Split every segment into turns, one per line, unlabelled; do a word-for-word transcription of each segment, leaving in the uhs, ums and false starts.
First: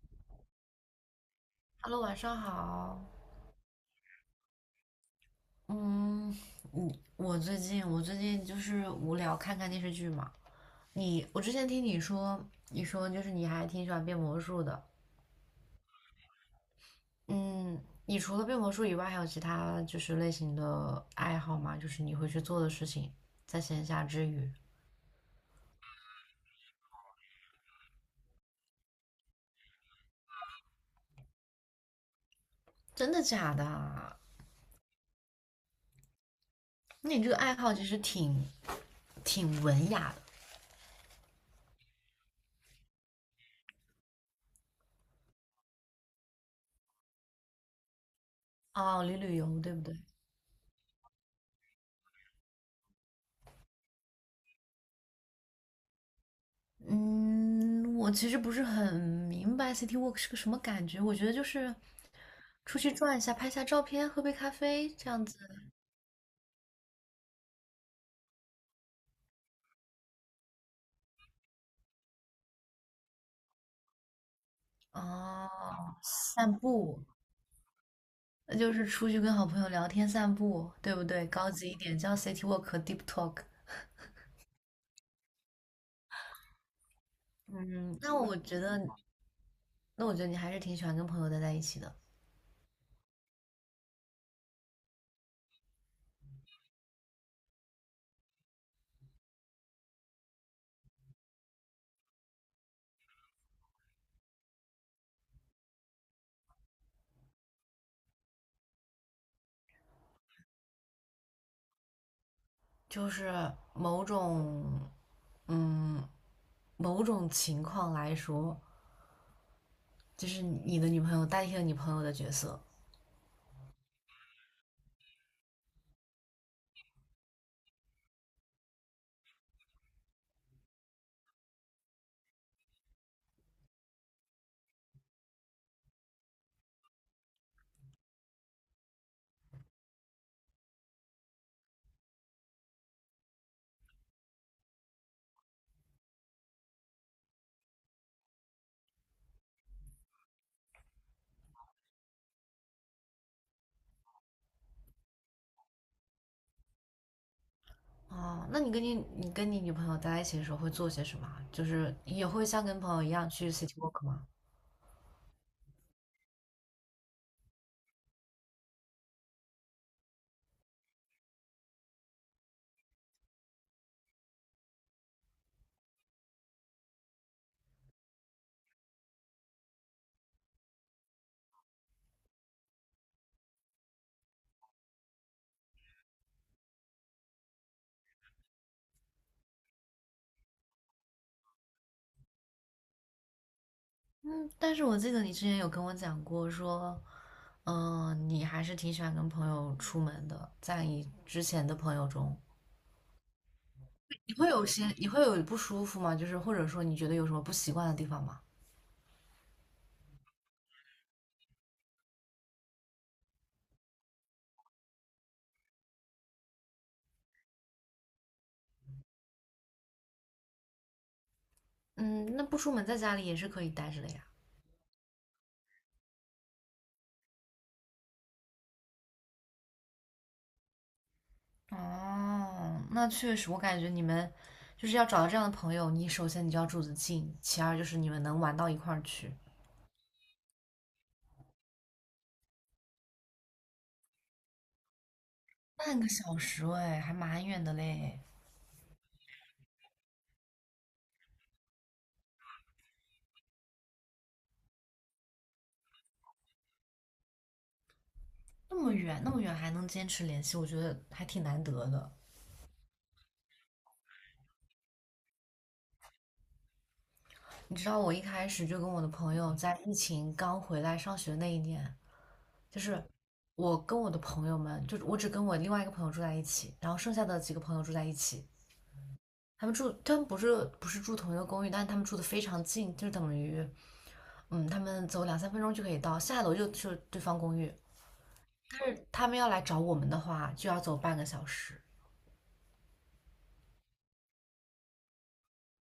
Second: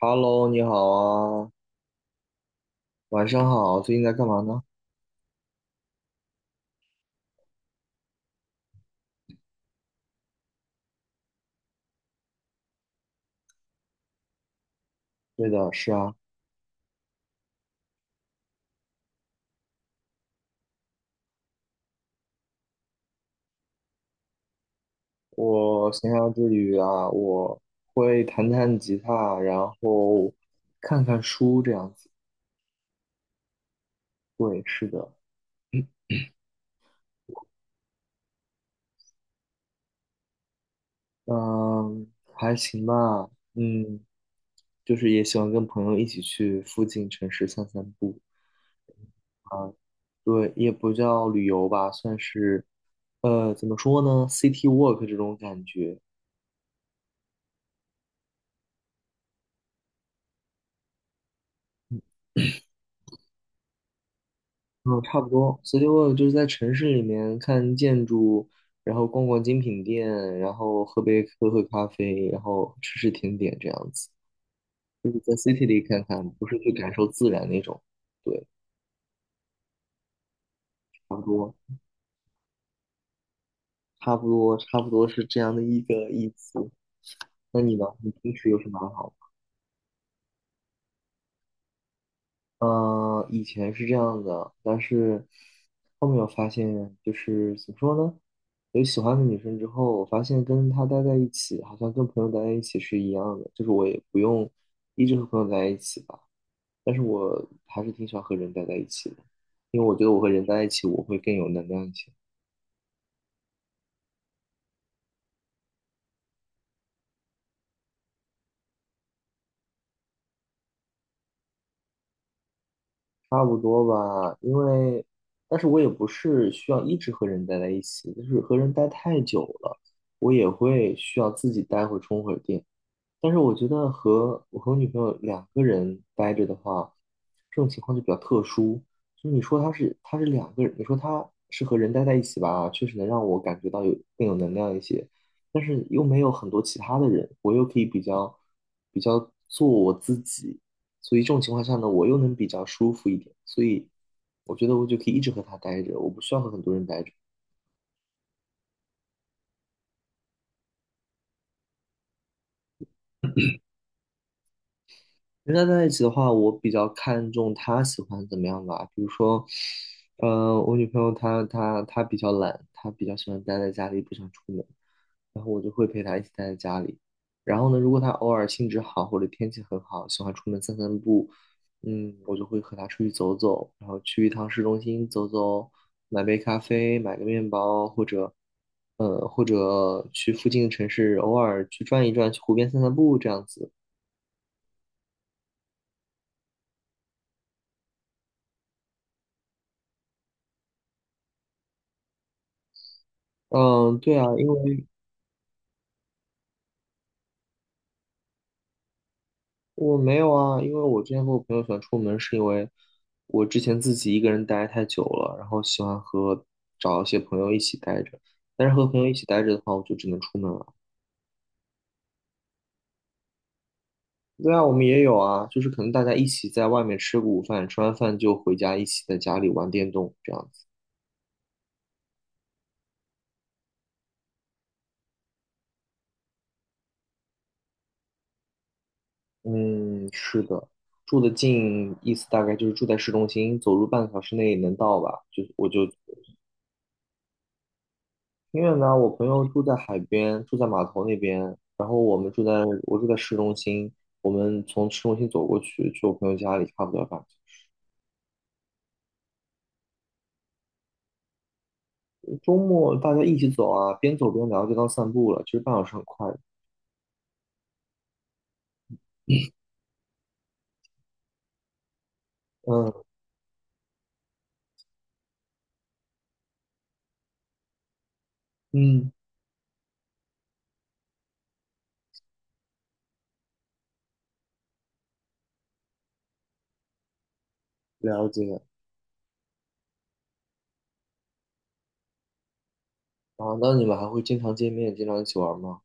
Hello，你好啊，
Hello，晚上好。
晚上好，最近在干嘛呢？
嗯，你我最近我最近就是无聊，看看电视剧嘛。你我之前听你说，你说就是你还挺喜欢变魔术的。
对的，是啊，
嗯，你除了变魔术以外，还有其他就是类型的爱好吗？就是你会去做的事情，在闲暇之余。
我闲暇之余啊，我会弹弹吉他，然后看看书这样子。
真的假的啊？
对，是的，
那你这个爱好其实挺挺文雅
嗯，还行吧，嗯，就是也喜欢跟朋友一起去附近城市散散步。
的哦，旅旅游对不对？
对，也不叫旅游吧，算是，呃，怎么说呢，city walk 这种感觉。
嗯，我其实不是很明白 City Walk 是个什么感觉，我觉得就是出去转一下，拍下照片，喝杯咖啡
嗯，
这
差
样
不
子
多。所以，t y 就是在城市里面看建筑，然后逛逛精品店，然后喝杯喝喝咖啡，然后吃吃甜点这样子，
哦，
地里看看，不
散
是去感
步，
受自然那种。对，
那就是出去跟好朋友聊天散步，对不
差不
对？高
多，
级一点叫 City Walk 和 Deep Talk。
差不多，差不多是这样的一个意思。那你呢？
嗯，
你
那
平
我
时
觉
有什
得，
么爱好吗？
那我觉得你还是挺喜欢跟朋友待在一起的，
嗯、以前是这样的，但是后面我发现，就是怎么说呢？有喜欢的女生之后，我发现跟她待在一起，好像跟朋友待在一起是一样的，就是我也不用一直和朋友在一起吧。但是我还是挺喜欢和人待在一起的，因为我觉得我和人待在一起，我会更有能量一些。
就是某种，嗯，某种情况来说，就是你的女朋友代替了你朋友的角色。
差不多吧，因为，但是我也不是需要一直和人待在一起，就是和人待太久了，我也会需要自己待会充会儿电。但是我觉得和我和我女朋友两个人待着的话，这种情况就比较特殊。就是你说她是她是两个人，你说她是和人待在一起吧，确实能让我感觉到有更有能量一些，但是又没有很多其他的人，我又可以比较比较做我自己，所以这种情况下呢，我又能比较舒服一点，所以我觉得我就可以一直和她待着，我不需要和很多人待着。
哦，那你跟你你跟你女朋友待在一起的时候会做些什么啊，就是也会像跟朋友一样去 city walk 吗？
人家在一起的话，我比较看重她喜欢怎么样吧。比如说，呃，我女朋友她她她比较懒，她比较喜欢待在家里，不想出门，然后我就会陪她一起待在家里。然后呢，如果她偶尔兴致好或者天气很好，喜欢出门散散步，嗯，我就会和她出去走走，然后去一趟市中心走走，买杯咖啡，买个面包，或者，呃，或者去附近的城市偶尔去转一转，去湖边散散步这样子。
嗯，但是我记得你之前有跟我讲过说，嗯、你还是挺喜欢跟朋友出门的，在你之前的朋友中，
嗯，对啊，
你
因
会有
为。
些你会有不舒服吗？就是或者说你觉得有什么不习惯的地方吗？
我没有啊，因为我之前和我朋友喜欢出门，是因为我之前自己一个人待太久了，然后喜欢和找一些朋友一起待着。但是和朋友一起待着的话，我就只能出门了。
嗯，那不出门在家里也是可以待着的呀。
对啊，我们也有啊，就是可能大家一起在外面吃个午饭，吃完饭就回家，一起在家里玩电动这样子。
哦，那确实，我感觉你们就是要找到这样的朋友，你首先你就要住得近，其二就是你们能玩到一块儿去。
嗯，是的，住得近，意思大概就是住在市中心，走路半个小时内能到吧？就我就
半个小时哎，还蛮远的嘞，
挺远的，我朋友住在海边，住在码头那边，然后我们住在我住在市中心，我们从市中心走过去，去我朋友家里差不多吧。个小时
那么远那么远还能坚持联系，我觉得还挺难得的。
周末大家一起走啊，边走边聊，就当散步了，其实半小时很快的。
你知道我一开始就跟我的朋友在疫情刚回来上学那一年，就
嗯
是我跟我的朋友们，就是我只跟我另外一个朋友住在一起，然后剩下的几个朋友住在一起。
嗯，
他们住，他们不是不是住同一个公寓，但是他们住的非常近，就等于，嗯，他们走两三分钟就可以到，下楼就去对方公寓。
了解。
但是他们要来找我们的话，就要走半个小时。
啊，那你们还会经常见面，经常一起玩吗？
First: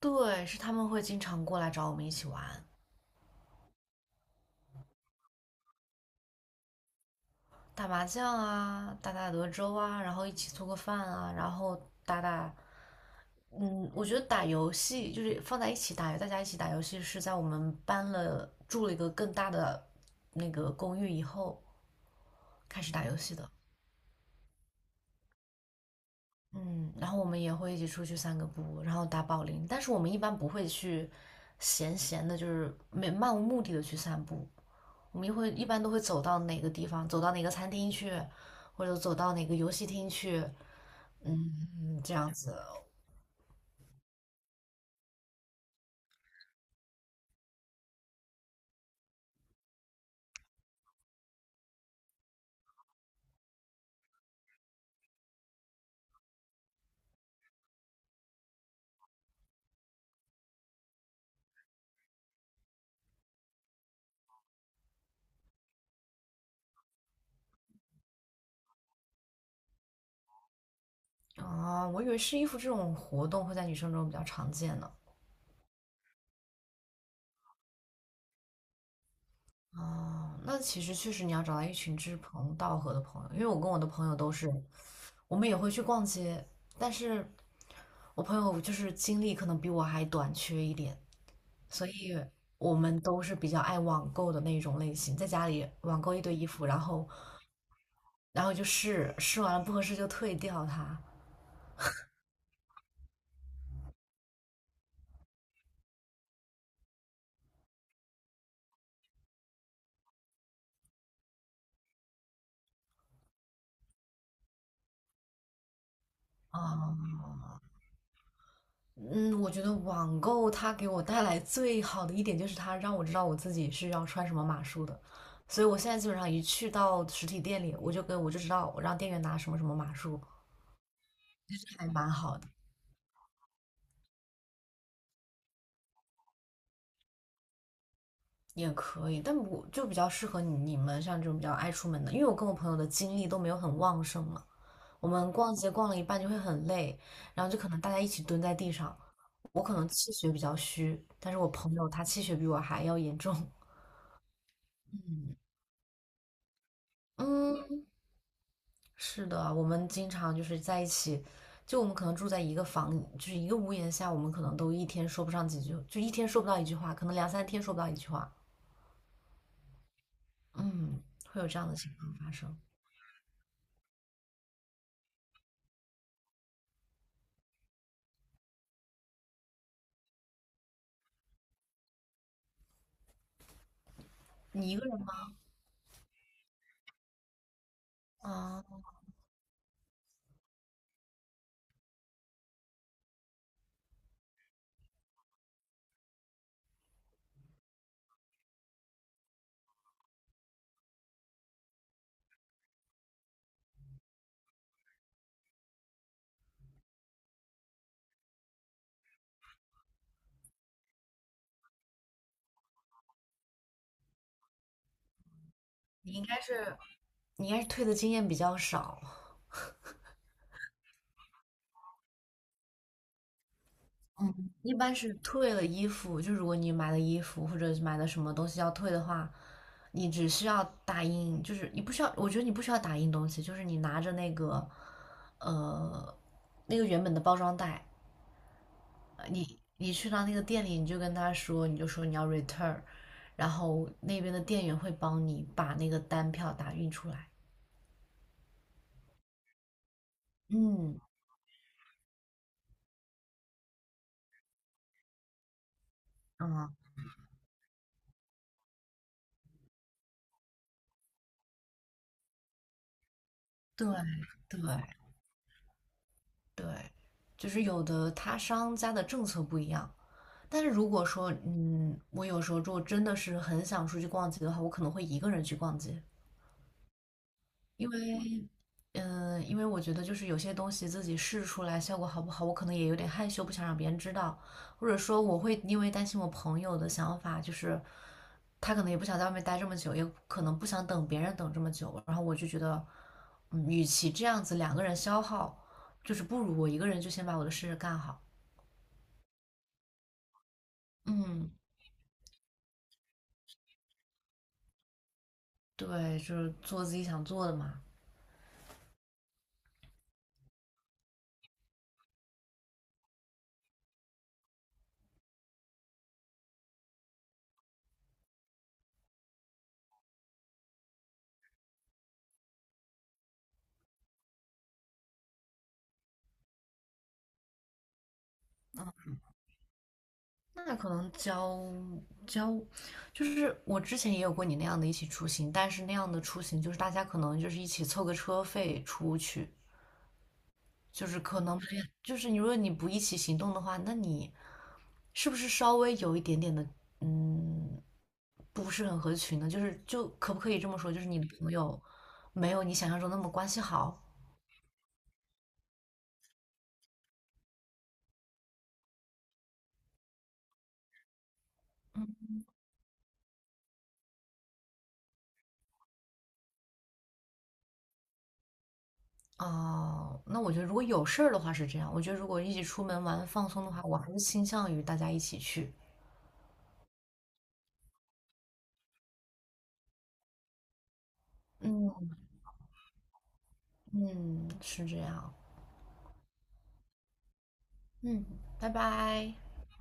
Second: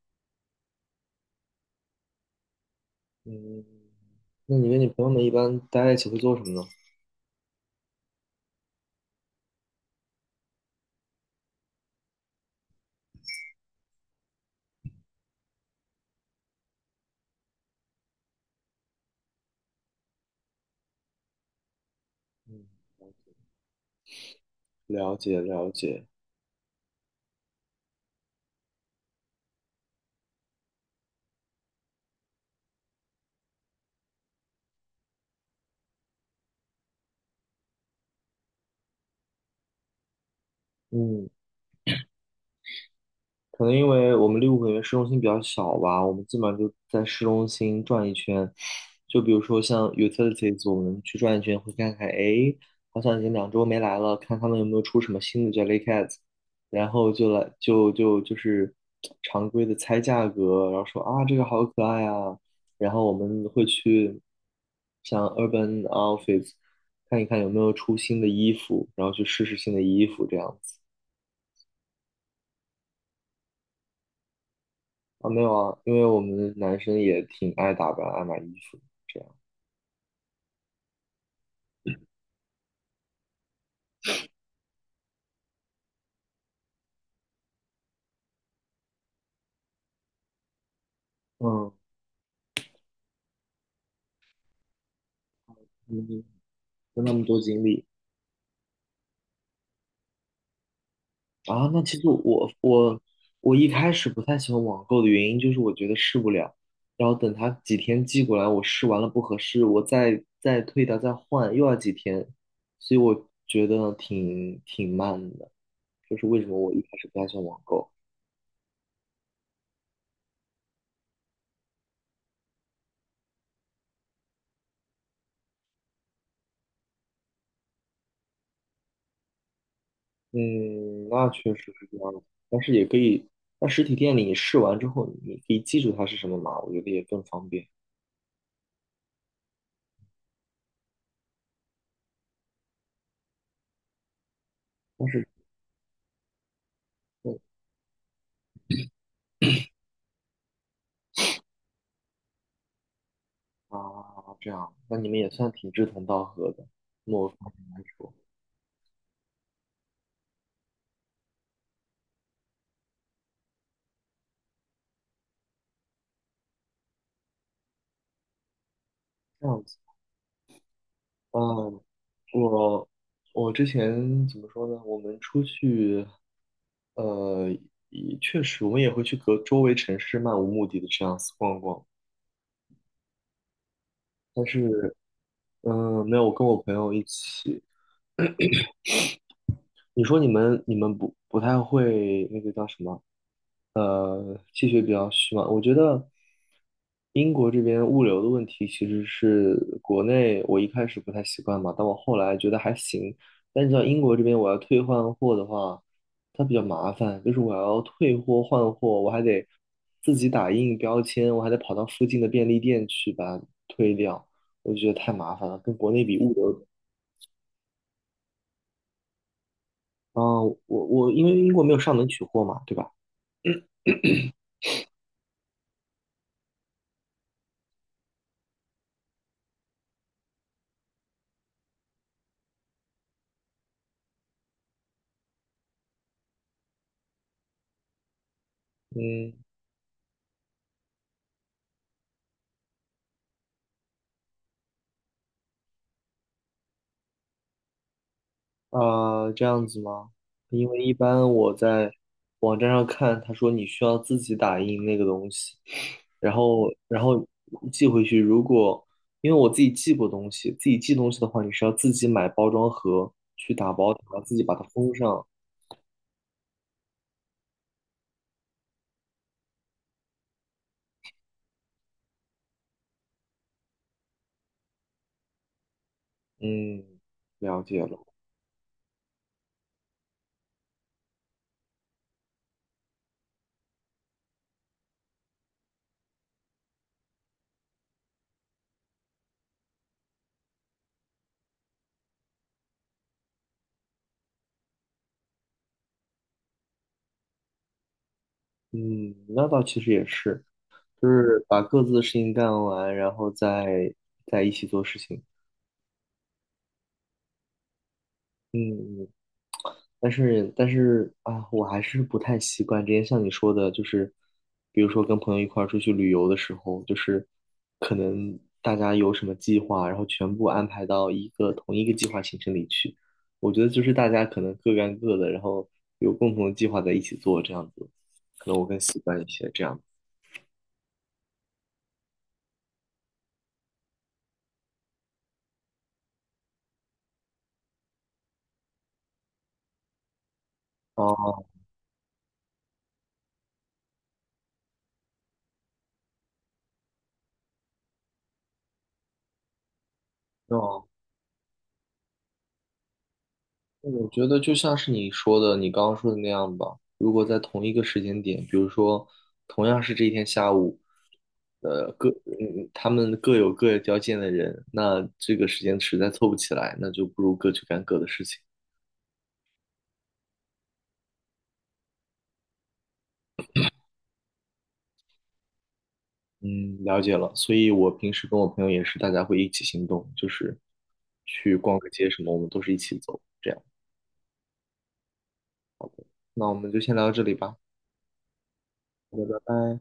对，是他们会经常过来找我们一起玩，
嗯，那你跟你朋友们一般待在一起会做什么呢？
打麻将啊，打打德州啊，然后一起做个饭啊，然后打打，嗯，我觉得打游戏就是放在一起打，大家一起打游戏是在我们搬了住了一个更大的那个公寓以后
嗯，
开始打游戏的。
了解了解。
嗯，然后我们也会一起出去散个步，然后打保龄，但是我们一般不会去闲闲的，就是没漫无目的的去散步，我们一会一般都会走到哪个地方，走到哪个餐厅去，或者走到哪个游戏厅去，
嗯。
嗯，这样子。
可能因为我们利物浦因为市中心比较小吧，我们基本上就在市中心转一圈。就比如说像 utilities，我们去转一圈，会看看，诶，好像已经两周没来了，看他们有没有出什么新的 Jellycat，然后就来就就就是常规的猜价格，然后说啊这个好可爱啊，然后我们会去像 Urban Outfits 看一看有没有出新的衣服，然后去试试新的衣服这样子。
啊，我以为试衣服这种活动会在女生中比较常见呢。
啊，没有啊，因为我们男生也挺爱打扮、爱买衣服，这样。
啊，那其实确实你要找到一群志同道合的朋友，因为我跟我的朋友都是，我们也会去逛街，但是我朋友就是精力可能比我还短缺一点，
嗯，
所以我们都是比较爱网购的那种类型，在家里网购一
嗯，
堆衣服，然
跟
后
他们多经历
然后就试试完了不合适就退掉它。
啊。那其实我我我一开始不太喜欢网购的原因就是我觉得试不了，然后等他几天寄过来，我试完了不合适，我再再退掉再换，又要几天，所以我觉得挺挺慢的，就是为什么我一开始不太喜
啊、
欢网购。
嗯，我觉得网购它给我带来最好的一点就是它让我知道我自己是要穿什么码数的，所以我现在基本上一去到实体店里，我就跟我就知道我让店员拿什么什么码数，
嗯，那确实
还
是这
蛮
样的，
好的，
但是也可以，在实体店里试完之后，你可以记住它是什么码，我觉得也更方便。
也可以。但我就比较适合你你们像这种比较爱出门的，因为我跟我朋友的精力都没有很旺盛嘛，
但
我
是，
们逛街逛了一半就会很累，
对
然后就可能大家一起蹲在地上，我可能气血比较虚，但是我朋友他气血比我还要严重。
啊，这样，那你们也算挺志同道合的，某方面来
嗯，
说，
是的，我们经常就是在一起，就我们可能住在一个房，就是一个屋檐下，我们可能都一天说不上几句，就一天说不到一句话，可能两三天说不到一句话。
这样子。
嗯，会有这样的
嗯，
情况发生。
我我之前怎么说呢？我们出去，呃，也确实我们也会去隔周围城市漫无目的的这样子逛逛，但
你一个
是，
人吗？
嗯，没有，我跟我朋友一起。
啊，
你说你们你们不不太会那个叫什么？呃，气血比较虚嘛。我觉得英国这边物流的问题其实是国内我一开始不太习惯嘛，但我后来觉得还行。但是到英国这边我要退换货的话，它比较麻烦，就是我要退货换货，我还得自己打印标签，我还得跑到附近的便利店去把它退掉，我就觉得太麻烦了，跟国内
你
比
应
物
该
流。
是你应该是退的经验比较少。
啊，我我因为英国没有上门取货嘛，对吧？
一般是退了衣服，就如果你买了衣服或者是买了什么东西要退的话，你只需要打印，就是你不需要，我觉得你不需要打印东西，就是你拿着那个，呃，那个原本的包装袋，呃
嗯，
你你去到那个店里，你就跟他说，你就说你要 return，然后那边的店员会帮你把那个单票打印出来。
啊，这样子吗？因为一
嗯
般我在网站上看，他说你需要自己打印那个东西，然
嗯，
后然后寄回去。如果因为我自己寄过东西，自己寄东西的话，你是要自己买包装盒去打
对
包然后自己把
对
它封上。
对，就是有的他商家的政策不一样。但是如果说，嗯，我有时候如果真的是很想出去逛街的话，我可能会一个人去逛街，
嗯，了解
因
了。
为，嗯、因为我觉得就是有些东西自己试出来效果好不好，我可能也有点害羞，不想让别人知道，或者说我会因为担心我朋友的想法，就是他可能也不想在外面待这么久，也可能不想等别人等这么久，然后我就觉得，嗯，与其这样子两个人消耗，就是不如我一个人就先把我的事干好，
嗯，那倒其实也是，就是
嗯，
把各自的事情干完，然后再再一起做事情。
对，就是做自己想做的嘛。
嗯，嗯但是但是啊，我还是不太习惯。之前像你说的，就是比如说跟朋友一块儿出去旅游的时候，就是可能大家有什么计划，然后全部安排到一个同一个计划行程里去。我觉得就是大家可能各干各的，然后有共同的计划在一起做，这样子，可能我更习惯一些这样。
那可能交交，就是我之前也有过你那样的一起出行，但是那样的出行就是大家可能就是一起凑个车费出去，就是
哦，
可能没有就是你如果你不一起行动的话，那你是不是稍微有一点点的嗯不是很合群呢？就是就可不可以这么
那
说，就是你的朋友没有你想象中那么关系好。
我觉得就像是你说的，你刚刚说的那样吧。如果在同一个时间点，比如说同样是这一天下午，呃，各嗯，他们各有各交见的人，那这个时间实在凑不起来，那就不如各去干各的事情。
啊？那我觉得如果有事儿的话是这样，我觉得如果一起出门玩放松的话，我还是倾向于大家一起去。
嗯，了解了。所以我平时跟我朋友也是，大家会一起行动，就是去逛个街
嗯。
什么，我们都是一起走，这样。
嗯，是这样。
那我们就先聊到这里吧，
嗯，拜
好
拜。
的拜拜。